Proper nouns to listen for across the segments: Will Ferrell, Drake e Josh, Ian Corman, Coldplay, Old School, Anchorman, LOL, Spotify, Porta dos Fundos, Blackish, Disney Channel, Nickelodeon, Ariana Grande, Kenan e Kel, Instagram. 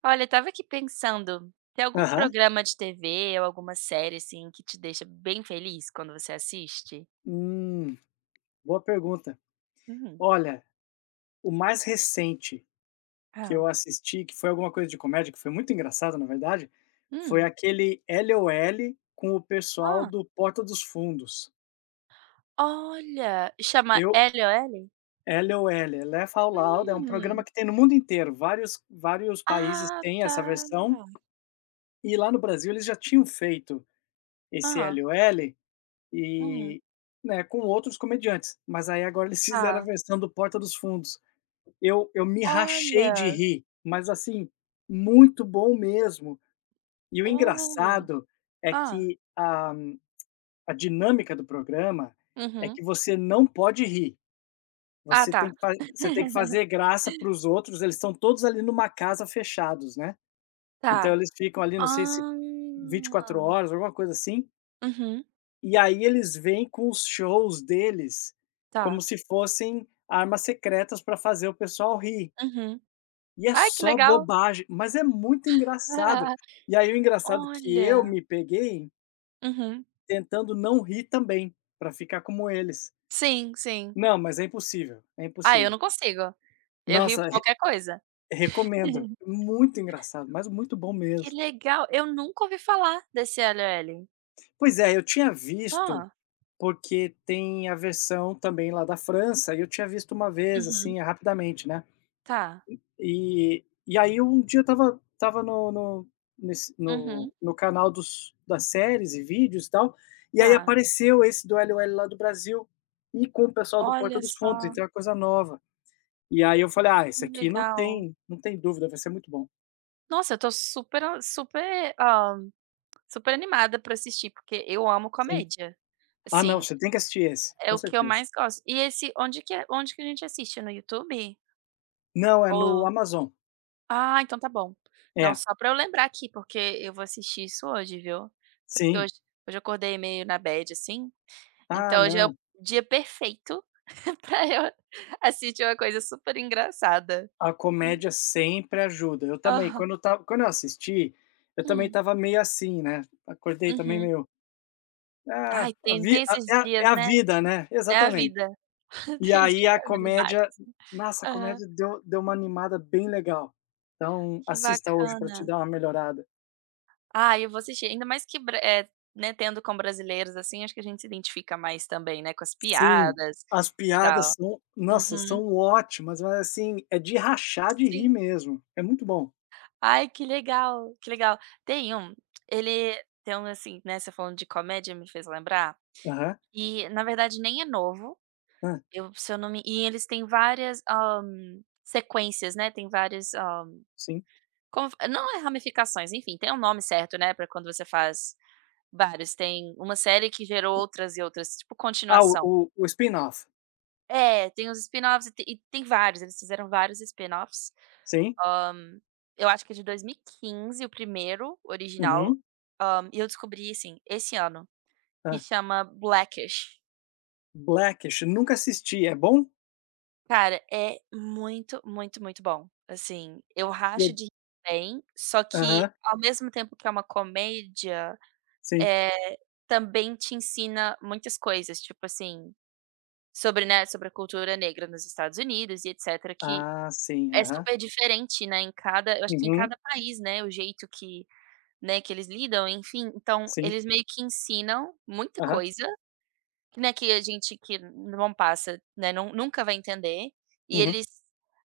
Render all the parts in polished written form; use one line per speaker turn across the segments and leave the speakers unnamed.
Olha, eu estava aqui pensando, tem algum
Aham.
programa de TV ou alguma série, assim, que te deixa bem feliz quando você assiste?
Hum, Boa pergunta.
Uhum.
Olha, o mais recente que
Ah.
eu assisti, que foi alguma coisa de comédia, que foi muito engraçado, na verdade, foi
Hum.
aquele LOL com o pessoal
Ah,
do Porta dos Fundos.
olha, chama
Eu
L LOL?
LOL, Laugh Out Loud, é um
Hum.
programa que tem no mundo inteiro, vários países
Ah,
têm
tá.
essa versão, e lá no Brasil eles já tinham feito esse
Ah.
LOL
Hum,
e, né, com outros comediantes, mas aí agora eles fizeram a
tá.
versão do Porta dos Fundos. Eu me rachei de
Olha.
rir, mas assim, muito bom mesmo. E o
Oh.
engraçado é
Hã.
que a dinâmica do programa é
Uhum.
que você não pode rir,
Ah,
você
tá.
tem que fa você tem que fazer graça para os outros, eles estão todos ali numa casa fechados, né. Então
Tá.
eles ficam ali, não sei se
Ah.
24 horas, alguma coisa assim,
Uhum.
e aí eles vêm com os shows deles como
Tá.
se fossem armas secretas para fazer o pessoal rir.
Uhum.
E é
Ai, que
só
legal.
bobagem, mas é muito engraçado. E aí o engraçado é que eu
Olha.
me peguei
Uhum.
tentando não rir também, pra ficar como eles.
Sim, sim.
Não, mas é impossível, é
Ah, eu
impossível.
não consigo. Eu rio por
Nossa, re
qualquer coisa.
recomendo. Muito engraçado, mas muito bom
Que
mesmo.
legal, eu nunca ouvi falar desse L
Pois é, eu tinha visto,
Hã.
porque tem a versão também lá da França, e eu tinha visto uma vez,
Uhum.
assim, rapidamente, né.
Tá.
E aí um dia eu tava estava no nesse
Uhum.
no canal dos das séries e vídeos e tal, e aí
Tá.
apareceu esse do LOL lá do Brasil, e com o pessoal do Porta
Olha
dos Fundos,
só,
então é coisa nova. E aí eu falei: "Ah, esse
que
aqui
legal.
não tem dúvida, vai ser muito bom".
Nossa, eu tô super a super, hã, super animada pra assistir, porque eu amo
Sim.
comédia.
"Ah não,
Assim,
você tem que assistir esse,
é
com
o que eu
certeza".
mais gosto. E esse onde que a gente assiste? No YouTube?
"Não, é no
Ou
Amazon".
Ah, então tá bom. Não,
É.
só pra eu lembrar aqui, porque eu vou assistir isso hoje, viu. Até porque
Sim.
hoje eu acordei meio na bad, assim,
"Ah
então hoje é o
não,
dia perfeito pra eu assistir uma coisa super engraçada.
a comédia sempre ajuda". Eu também,
Aham.
quando eu assisti, eu também
Hum,
tava meio assim, né, acordei também
uhum.
meio. Ah,
Ai,
a
tem
vi
tem
a
esses
é
dias,
a
né,
vida, né,
é a
exatamente.
vida.
E
Tem dia
aí
que
a
a vida bate,
comédia,
assim.
nossa, a
Aham.
comédia deu uma animada bem legal. Então,
Que
assista hoje para te
bacana.
dar uma melhorada.
Ah, eu vou assistir, ainda mais que né, tendo com brasileiros, assim, acho que a gente se identifica mais também, né, com as
Sim,
piadas
as
e
piadas
tal.
são, nossa,
Uhum,
são ótimas, mas assim, é de rachar de rir
sim.
mesmo, é muito bom.
Ai, que legal, que legal. Tem um ele Tem um, assim, né, você falando de comédia me fez lembrar,
Aham.
e na verdade nem é novo,
Hã,
eu se eu não me e eles têm várias, sequências, né, tem várias
sim.
como não é ramificações, enfim, tem um nome certo, né, pra quando você faz vários. Tem uma série que gerou outras e outras, tipo
Ah, o o
continuação.
o spin-off.
É, tem os spin-offs e tem vários, eles fizeram vários spin-offs.
Sim.
Hã, eu acho que é de 2015 o primeiro, original,
Uhum.
e eu descobri, assim, esse ano, que
Hã.
chama Blackish.
Blackish, nunca assisti, é bom?
Cara, é muito, muito, muito bom. Assim, eu
E é-
racho de rir também, só que
aham,
ao mesmo tempo que é uma comédia,
sim.
eh, também te ensina muitas coisas, tipo assim, né, sobre a cultura negra nos Estados Unidos e etcétera, que
Ah, sim,
É
aham.
super diferente, né, em cada eu acho que em
Uhum,
cada país, né, o jeito que, né, que eles lidam, enfim, então
sim,
eles meio que ensinam muita
aham.
coisa, né, que a gente que não passa, né, nunca vai entender, e
Uhum.
eles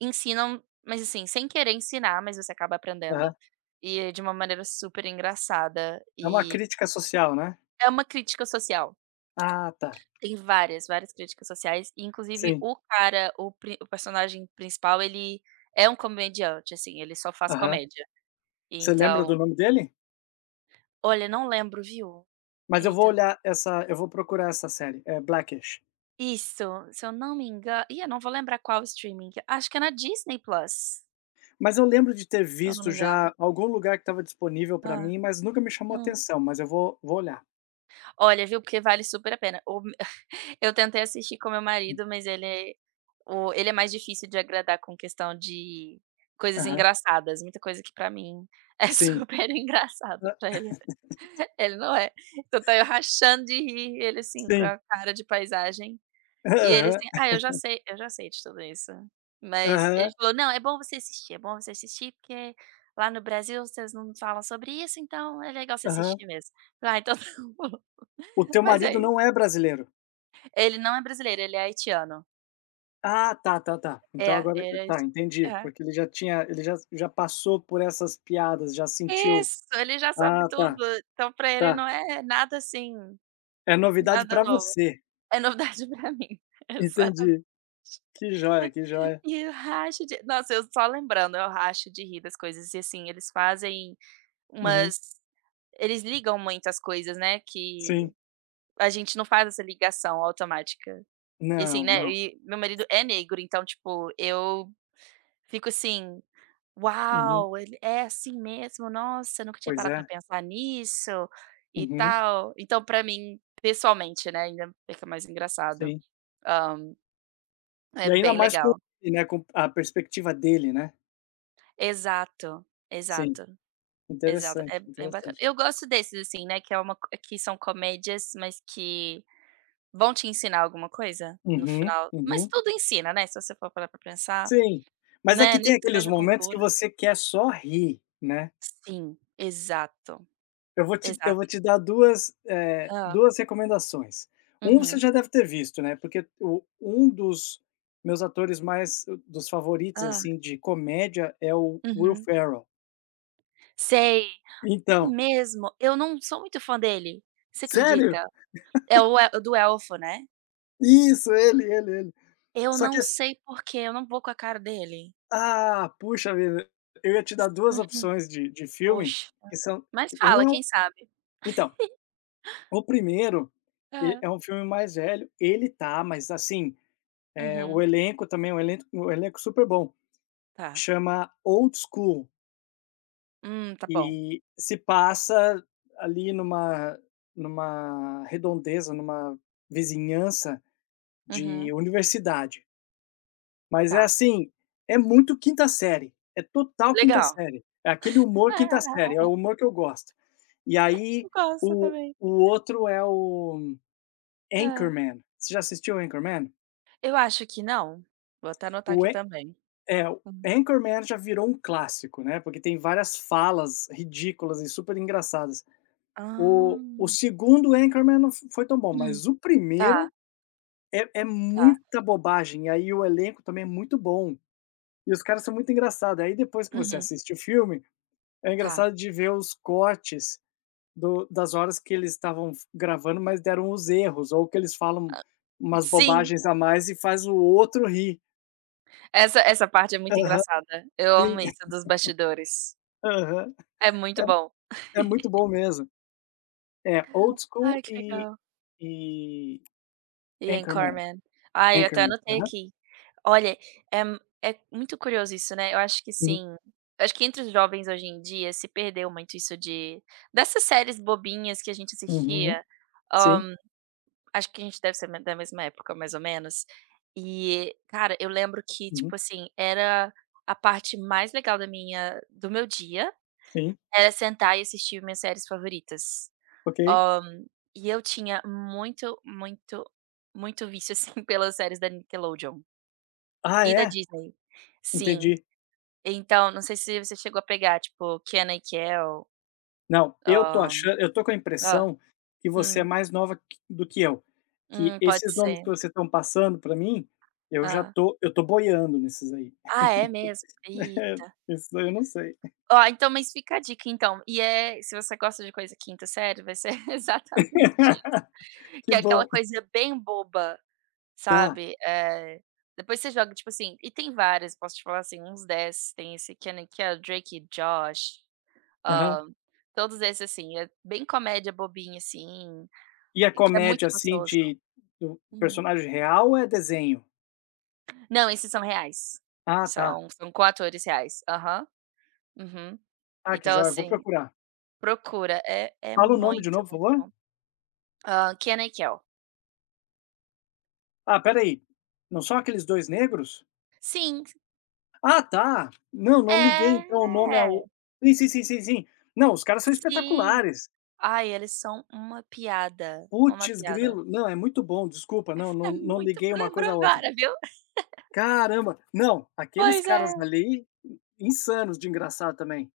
ensinam, mas assim, sem querer ensinar, mas você acaba aprendendo,
Aham.
e de uma maneira super engraçada,
É uma
e
crítica social, né?
é uma crítica social.
Ah, tá.
Tem várias, várias críticas sociais, e inclusive
Sim.
o cara, o personagem principal, ele é um comediante, assim, ele só faz
Aham.
comédia.
Você lembra do
Então
nome dele?
olha, não lembro, viu.
Mas eu vou
Eita.
olhar essa, eu vou procurar essa série, é Blackish.
Isso, se eu não me engano, eu não vou lembrar qual streaming, acho que é na Disney Plus,
Mas eu lembro de ter
se eu não
visto
me engano.
já algum lugar que estava disponível para
Hã.
mim, mas nunca me chamou
Hum.
atenção, mas eu vou olhar.
Olha, viu, porque vale super a pena. O Eu tentei assistir com meu marido, mas ele é mais difícil de agradar com questão de coisas
Aham.
engraçadas, muita coisa que pra mim é
Sim.
super engraçada pra
Hã.
ele, ele não é. Então tá eu rachando de rir, ele assim com
Sim.
a cara de paisagem. E ele assim:
Aham.
"Ah, eu já sei de tudo isso". Mas ele
Aham.
falou: "Não, é bom você assistir, é bom você assistir, porque lá no Brasil vocês não falam sobre isso, então é legal você
Aham.
assistir mesmo". Falei: "Ah, então tá bom".
O teu
Mas
marido
aí
não é brasileiro?
ele não é brasileiro, ele é haitiano.
Ah, tá, tá, tá. Então
É,
agora
ele é
tá,
haiti,
entendi,
é.
porque ele já tinha ele já já passou por essas piadas, já sentiu.
Isso, ele já sabe
Ah,
tudo,
tá,
então pra ele
tá.
não é nada assim,
É novidade
nada
pra
novo.
você.
É novidade pra mim. Exatamente.
Entendi. Que joia, que joia.
E eu racho de nossa, eu só lembrando, eu racho de rir das coisas e, assim, eles fazem
Uhum.
umas Eles ligam muito as coisas, né, que
Sim.
a gente não faz essa ligação automática. E assim,
Não,
né,
não.
e meu marido é negro, então, tipo, eu fico assim:
Uhum.
"Uau, ele é assim mesmo? Nossa, eu nunca tinha
Pois
parado pra
é.
pensar nisso", e
Uhum.
tal. Então pra mim, pessoalmente, né, ainda fica mais engraçado.
Sim.
Hã, é
E ainda
bem
mais com
legal.
ele, né, com a perspectiva dele, né.
Exato,
Sim.
exato, exato. É
Interessante,
bem bacana.
interessante.
Eu gosto desses, assim, né, que é uma co que são comédias, mas que Vão te ensinar alguma coisa no
Uhum,
final? Mas
uhum.
tudo ensina, né, se você for parar pra pensar,
Sim. Mas é
né,
que
nem
tem
que
aqueles
seja
momentos que
cultura.
você quer só rir, né.
Sim, exato,
Eu vou
exato.
te dar 2
Hã.
2 recomendações. Um você
Uhum.
já deve ter visto, né, porque o um dos meus atores mais dos favoritos,
Hã.
assim, de comédia é o Will
Uhum.
Ferrell.
Sei. É
Então
mesmo? Eu não sou muito fã dele, você
sério?
acredita? É o el do elfo, né?
Isso, ele, ele.
Eu
Só que
não
assi
sei por quê, eu não vou com a cara dele.
ah, puxa vida, eu ia te dar duas
Uhum.
opções de filme,
Poxa.
que são
Mas
que um
fala,
é um
quem sabe.
então, o primeiro e
Hã.
é um filme mais velho, ele tá, mas assim, o
Uhum.
elenco também, um elenco super bom.
Tá.
Chama Old School
Tá bom.
e se passa ali numa redondeza, numa vizinhança
Uhum.
de universidade. Mas é
Tá.
assim, é muito quinta série, é total quinta
Legal.
série, é aquele humor quinta
É,
série, é o humor que eu gosto. E
eu
aí
gosto
o
também.
outro é o
É,
Anchorman. Você já assistiu Anchorman?
eu acho que não. Vou até anotar
O
aqui
An
também.
é, o
Hum.
Anchorman já virou um clássico, né, porque tem várias falas ridículas e super engraçadas.
Ah,
O segundo Anchorman não fo foi tão bom,
hum,
mas o
tá,
primeiro é
tá,
muita bobagem, e aí o elenco também é muito bom, e os caras são muito engraçados, aí depois que você
uhum,
assiste o filme, é
tá.
engraçado de ver os cortes do das horas que eles estavam f gravando, mas deram os erros, ou que eles falam umas
Sim,
bobagens a mais e faz o outro rir.
essa parte é muito
Aham,
engraçada. Eu amo
sim,
isso dos bastidores.
aham.
É muito bom.
É muito bom mesmo. É Old
Ai,
School
que legal.
e
Ian
Anchorman,
Corman. Ai, eu até
Anchorman.
anotei
Aham.
aqui. Olha, é m é muito curioso isso, né, eu acho que
Uhum.
sim, eu acho que entre os jovens hoje em dia se perdeu muito isso de dessas séries bobinhas que a gente
Uhum.
assistia,
Sim.
hã Acho que a gente deve ser me da mesma época, mais ou menos. E, cara, eu lembro que, tipo
Uhum.
assim, era a parte mais legal da minha do meu dia,
Sim,
era sentar e assistir minhas séries favoritas.
ok.
Hã, e eu tinha muito, muito, muito vício, assim, pelas séries da Nickelodeon
Ah,
e da
é?
Disney. Sim.
Entendi.
Então, não sei se você chegou a pegar, tipo, Kenan e Kel,
Não, eu tô
hã
achando, eu tô com a
hã.
impressão que você é
Hum,
mais nova q do que eu, que
pode
esses nomes
ser.
que vocês estão passando pra mim, eu já
Hã.
tô eu tô boiando nesses aí.
Ah, é mesmo? Ih,
Isso daí eu não sei.
Ó, então, mas fica a dica então, se você gosta de coisa quinta série, vai ser exatamente isso. que
Que
é aquela
bom.
coisa bem boba,
Tá.
sabe, depois você joga, tipo assim e tem várias, posso te falar assim, uns 10 tem esse Kenan que é o Drake e Josh,
Aham.
hã, todos esses assim, é bem comédia bobinha, assim,
E a
que é muito
comédia, assim,
gostoso.
de do
Uhum.
personagem real ou é desenho?
Não, esses são reais,
Ah, tá.
são com atores reais. Aham, uhum.
Ah, que
Então,
joia, vou
assim,
procurar.
procura, é
Fala o nome de
muito,
novo, por
muito
favor?
bom. Kenan e Kel.
Ah, espera aí. Não são aqueles 2 negros?
Sim,
Ah, tá. Não, não liguei então o nome ao
é,
sim, sim, sim, sim, sim. Não, os caras são
sim.
espetaculares.
Ai, eles são uma piada, uma
Putz
piada.
grilo. Não, é muito bom, desculpa,
É
não
muito
liguei uma
lembrou
coisa a outra.
agora, viu.
Caramba. Não, aqueles
Pois
caras
é,
ali, insanos de engraçado também.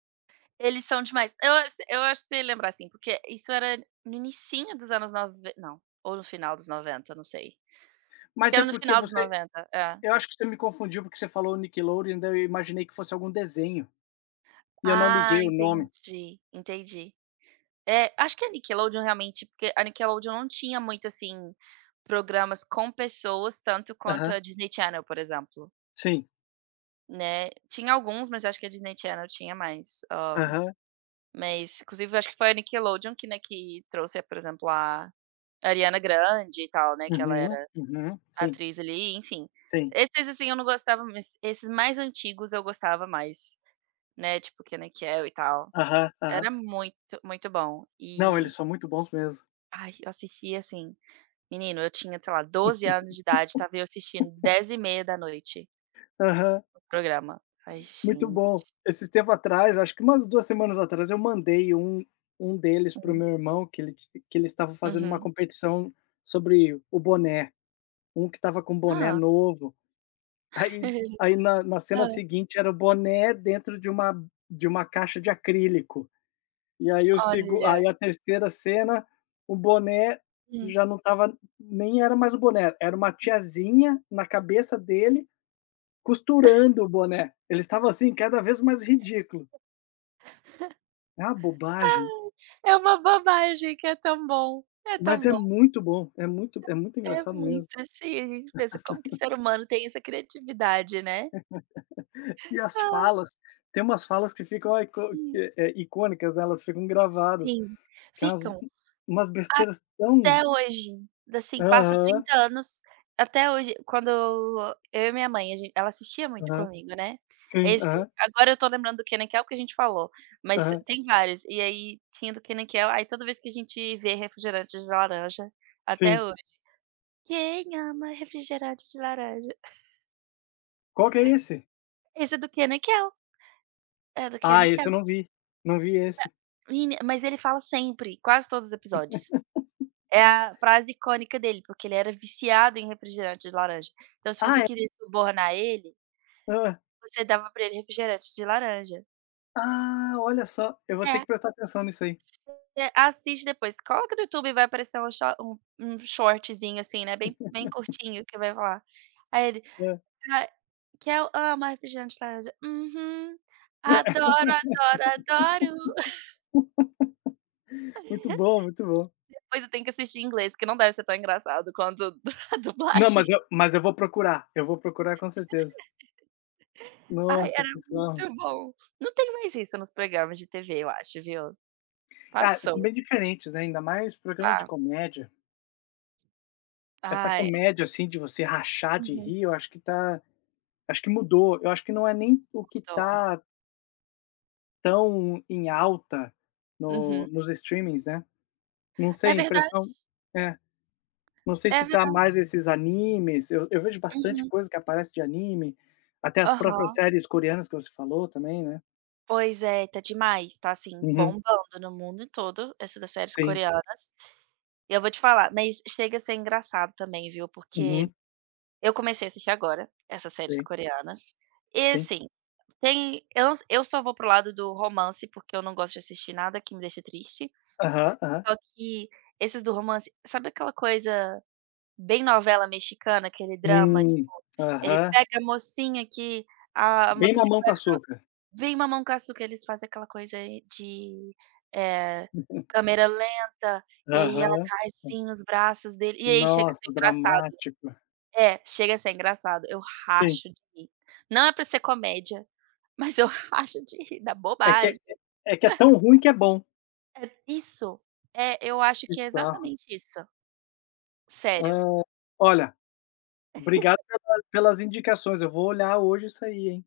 eles são demais. Eu acho que você ia lembrar assim, porque isso era no inicinho dos anos nove não, ou no final dos 90, não sei. Acho que
Mas é
era no
porque
final dos
você
noventa. É.
eu acho que você me confundiu, porque você falou Nickelodeon, daí eu imaginei que fosse algum desenho, e eu não
Ah,
liguei o nome.
entendi, entendi. É, acho que a Nickelodeon realmente porque a Nickelodeon não tinha muito, assim, programas com pessoas tanto quanto
Aham.
a Disney Channel, por exemplo,
Sim.
né. Tinha alguns, mas acho que a Disney Channel tinha mais,
Aham.
mas inclusive acho que foi a Nickelodeon que, né, que trouxe, por exemplo, a Ariana Grande e tal, né, que ela
Uhum,
era
uhum. Sim,
atriz ali, enfim.
sim.
Esses, assim, eu não gostava, mas esses mais antigos eu gostava mais, né, tipo que e Kel e tal.
Aham, aham.
Era muito, muito bom.
Não,
E,
eles são muito bons mesmo.
ai, eu assistia, assim, Menino, eu tinha, sei lá, 12 anos de idade, estava eu assistindo 10h30 da noite
Aham.
o programa. Ai,
Muito
gente.
bom. Esse tempo atrás, acho que umas 2 semanas atrás, eu mandei um um deles para o
Hum.
meu irmão que ele estava fazendo uma
Uhum.
competição sobre o boné, um que estava com boné
Hã.
novo, aí aí na cena
Hã.
seguinte era o boné dentro de uma caixa de acrílico, e aí o segu
Olha.
aí a terceira cena, o boné
Hum.
já não estava nem era mais o boné, era uma tiazinha na cabeça dele, costurando o boné. Ele estava assim, cada vez mais ridículo. É uma bobagem,
É uma bobagem que é tão bom, é tão
mas é
bom.
muito bom, é muito
É
engraçado mesmo.
muito assim, a gente pensa: "Como que o ser humano tem essa criatividade, né?"
E as
Ah.
falas, tem umas falas que ficam ico
Hum.
que é icônicas, elas ficam gravadas,
Sim.
que é
Ficam
umas besteiras tão
Até hoje, assim, passa
aham,
30 anos, até hoje, quando eu e minha mãe, a gen ela assistia muito
aham,
comigo, né.
sim,
Esse
aham,
agora eu tô lembrando do Kenan Kel, porque a gente falou, mas
aham,
tem vários. E aí tinha do Kenan Kel, aí toda vez que a gente vê refrigerante de laranja, até
sim.
hoje: "Quem ama refrigerante de laranja?".
"Qual que é esse?"
Esse é do Kenan Kel, é do
"Ah,
Kenan
esse
Kel.
eu não vi, não vi esse."
Meni mas ele fala sempre, quase todos os episódios. É a frase icônica dele, porque ele era viciado em refrigerante de laranja. Então se
"Ah,
você
é?
queria subornar ele
Hã?
Você dava pra ele refrigerante de laranja.
Ah, olha só, eu vou ter
É.
que prestar atenção nisso aí."
Você assiste depois, coloca no YouTube, e vai aparecer um shor um um shortzinho, assim, né, bem curtinho que vai falar. Aí ele:
É,
"Ah, que eu amo refrigerante de laranja". "Uhum. Adoro, adoro, adoro".
muito bom, muito bom.
Pois eu tenho que assistir em inglês, que não deve ser tão engraçado quanto a
Não,
dublagem.
mas eu vou procurar com certeza.
Ai,
Nossa,
era
que só.
muito bom. Não tem mais isso nos programas de TV, eu acho, viu.
Ah, são
Passou,
bem diferentes, né, ainda mais programa de
tá.
comédia. Essa
Ai,
comédia, assim, de você rachar de
uhum,
rir, eu acho que acho que mudou. Eu acho que não é nem o que
mudou.
tá tão em alta
Uhum.
no nos streamings, né. Não sei,
É verdade,
impressão é, não sei
é
se tá
verdade.
mais esses animes, eu vejo bastante
Uhum.
coisa que aparece de anime, até as próprias
Aham.
séries coreanas que você falou também, né.
Pois é, tá demais, tá assim
Uhum.
bombando no mundo todo essas das séries
Sim.
coreanas. E eu vou te falar, mas chega a ser engraçado também, viu, porque
Uhum.
eu comecei a assistir agora essas séries
Sim,
coreanas e
sim.
assim, tem eu não eu só vou pro lado do romance, porque eu não gosto de assistir nada que me deixa triste,
Aham, aham.
só que esses do romance sabe aquela coisa bem novela mexicana, aquele drama,
Hum.
tipo, ele
Aham.
pega a mocinha que a
Bem
motociclista
Mamão com Açúcar.
Vem Mamão com Açúcar, eles fazem aquela coisa de, eh, câmera lenta, e aí ela
Aham.
cai assim nos braços dele, e aí chega a ser
Nossa,
engraçado.
dramático.
É, chega a ser engraçado, eu
Sim,
racho de rir. Não é pra ser comédia, mas eu racho de rir da
é que é
bobagem.
é que é tão ruim que é bom.
É isso, é, eu acho que é
Bizarro.
exatamente isso, sério.
Hã, olha, obrigado pelas indicações, eu vou olhar hoje isso aí, hein.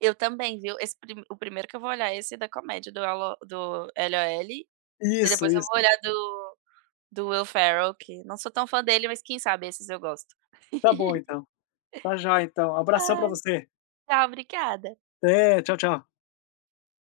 Eu também, viu, esse primeiro que eu vou olhar é esse da comédia do LO do LOL, e
Isso,
depois eu vou
isso.
olhar do Will Ferrell, que não sou tão fã dele, mas quem sabe esses eu gosto.
Tá bom então. Tá já então. Abração pra
Ai,
você.
tchau, obrigada.
Até, tchau, tchau.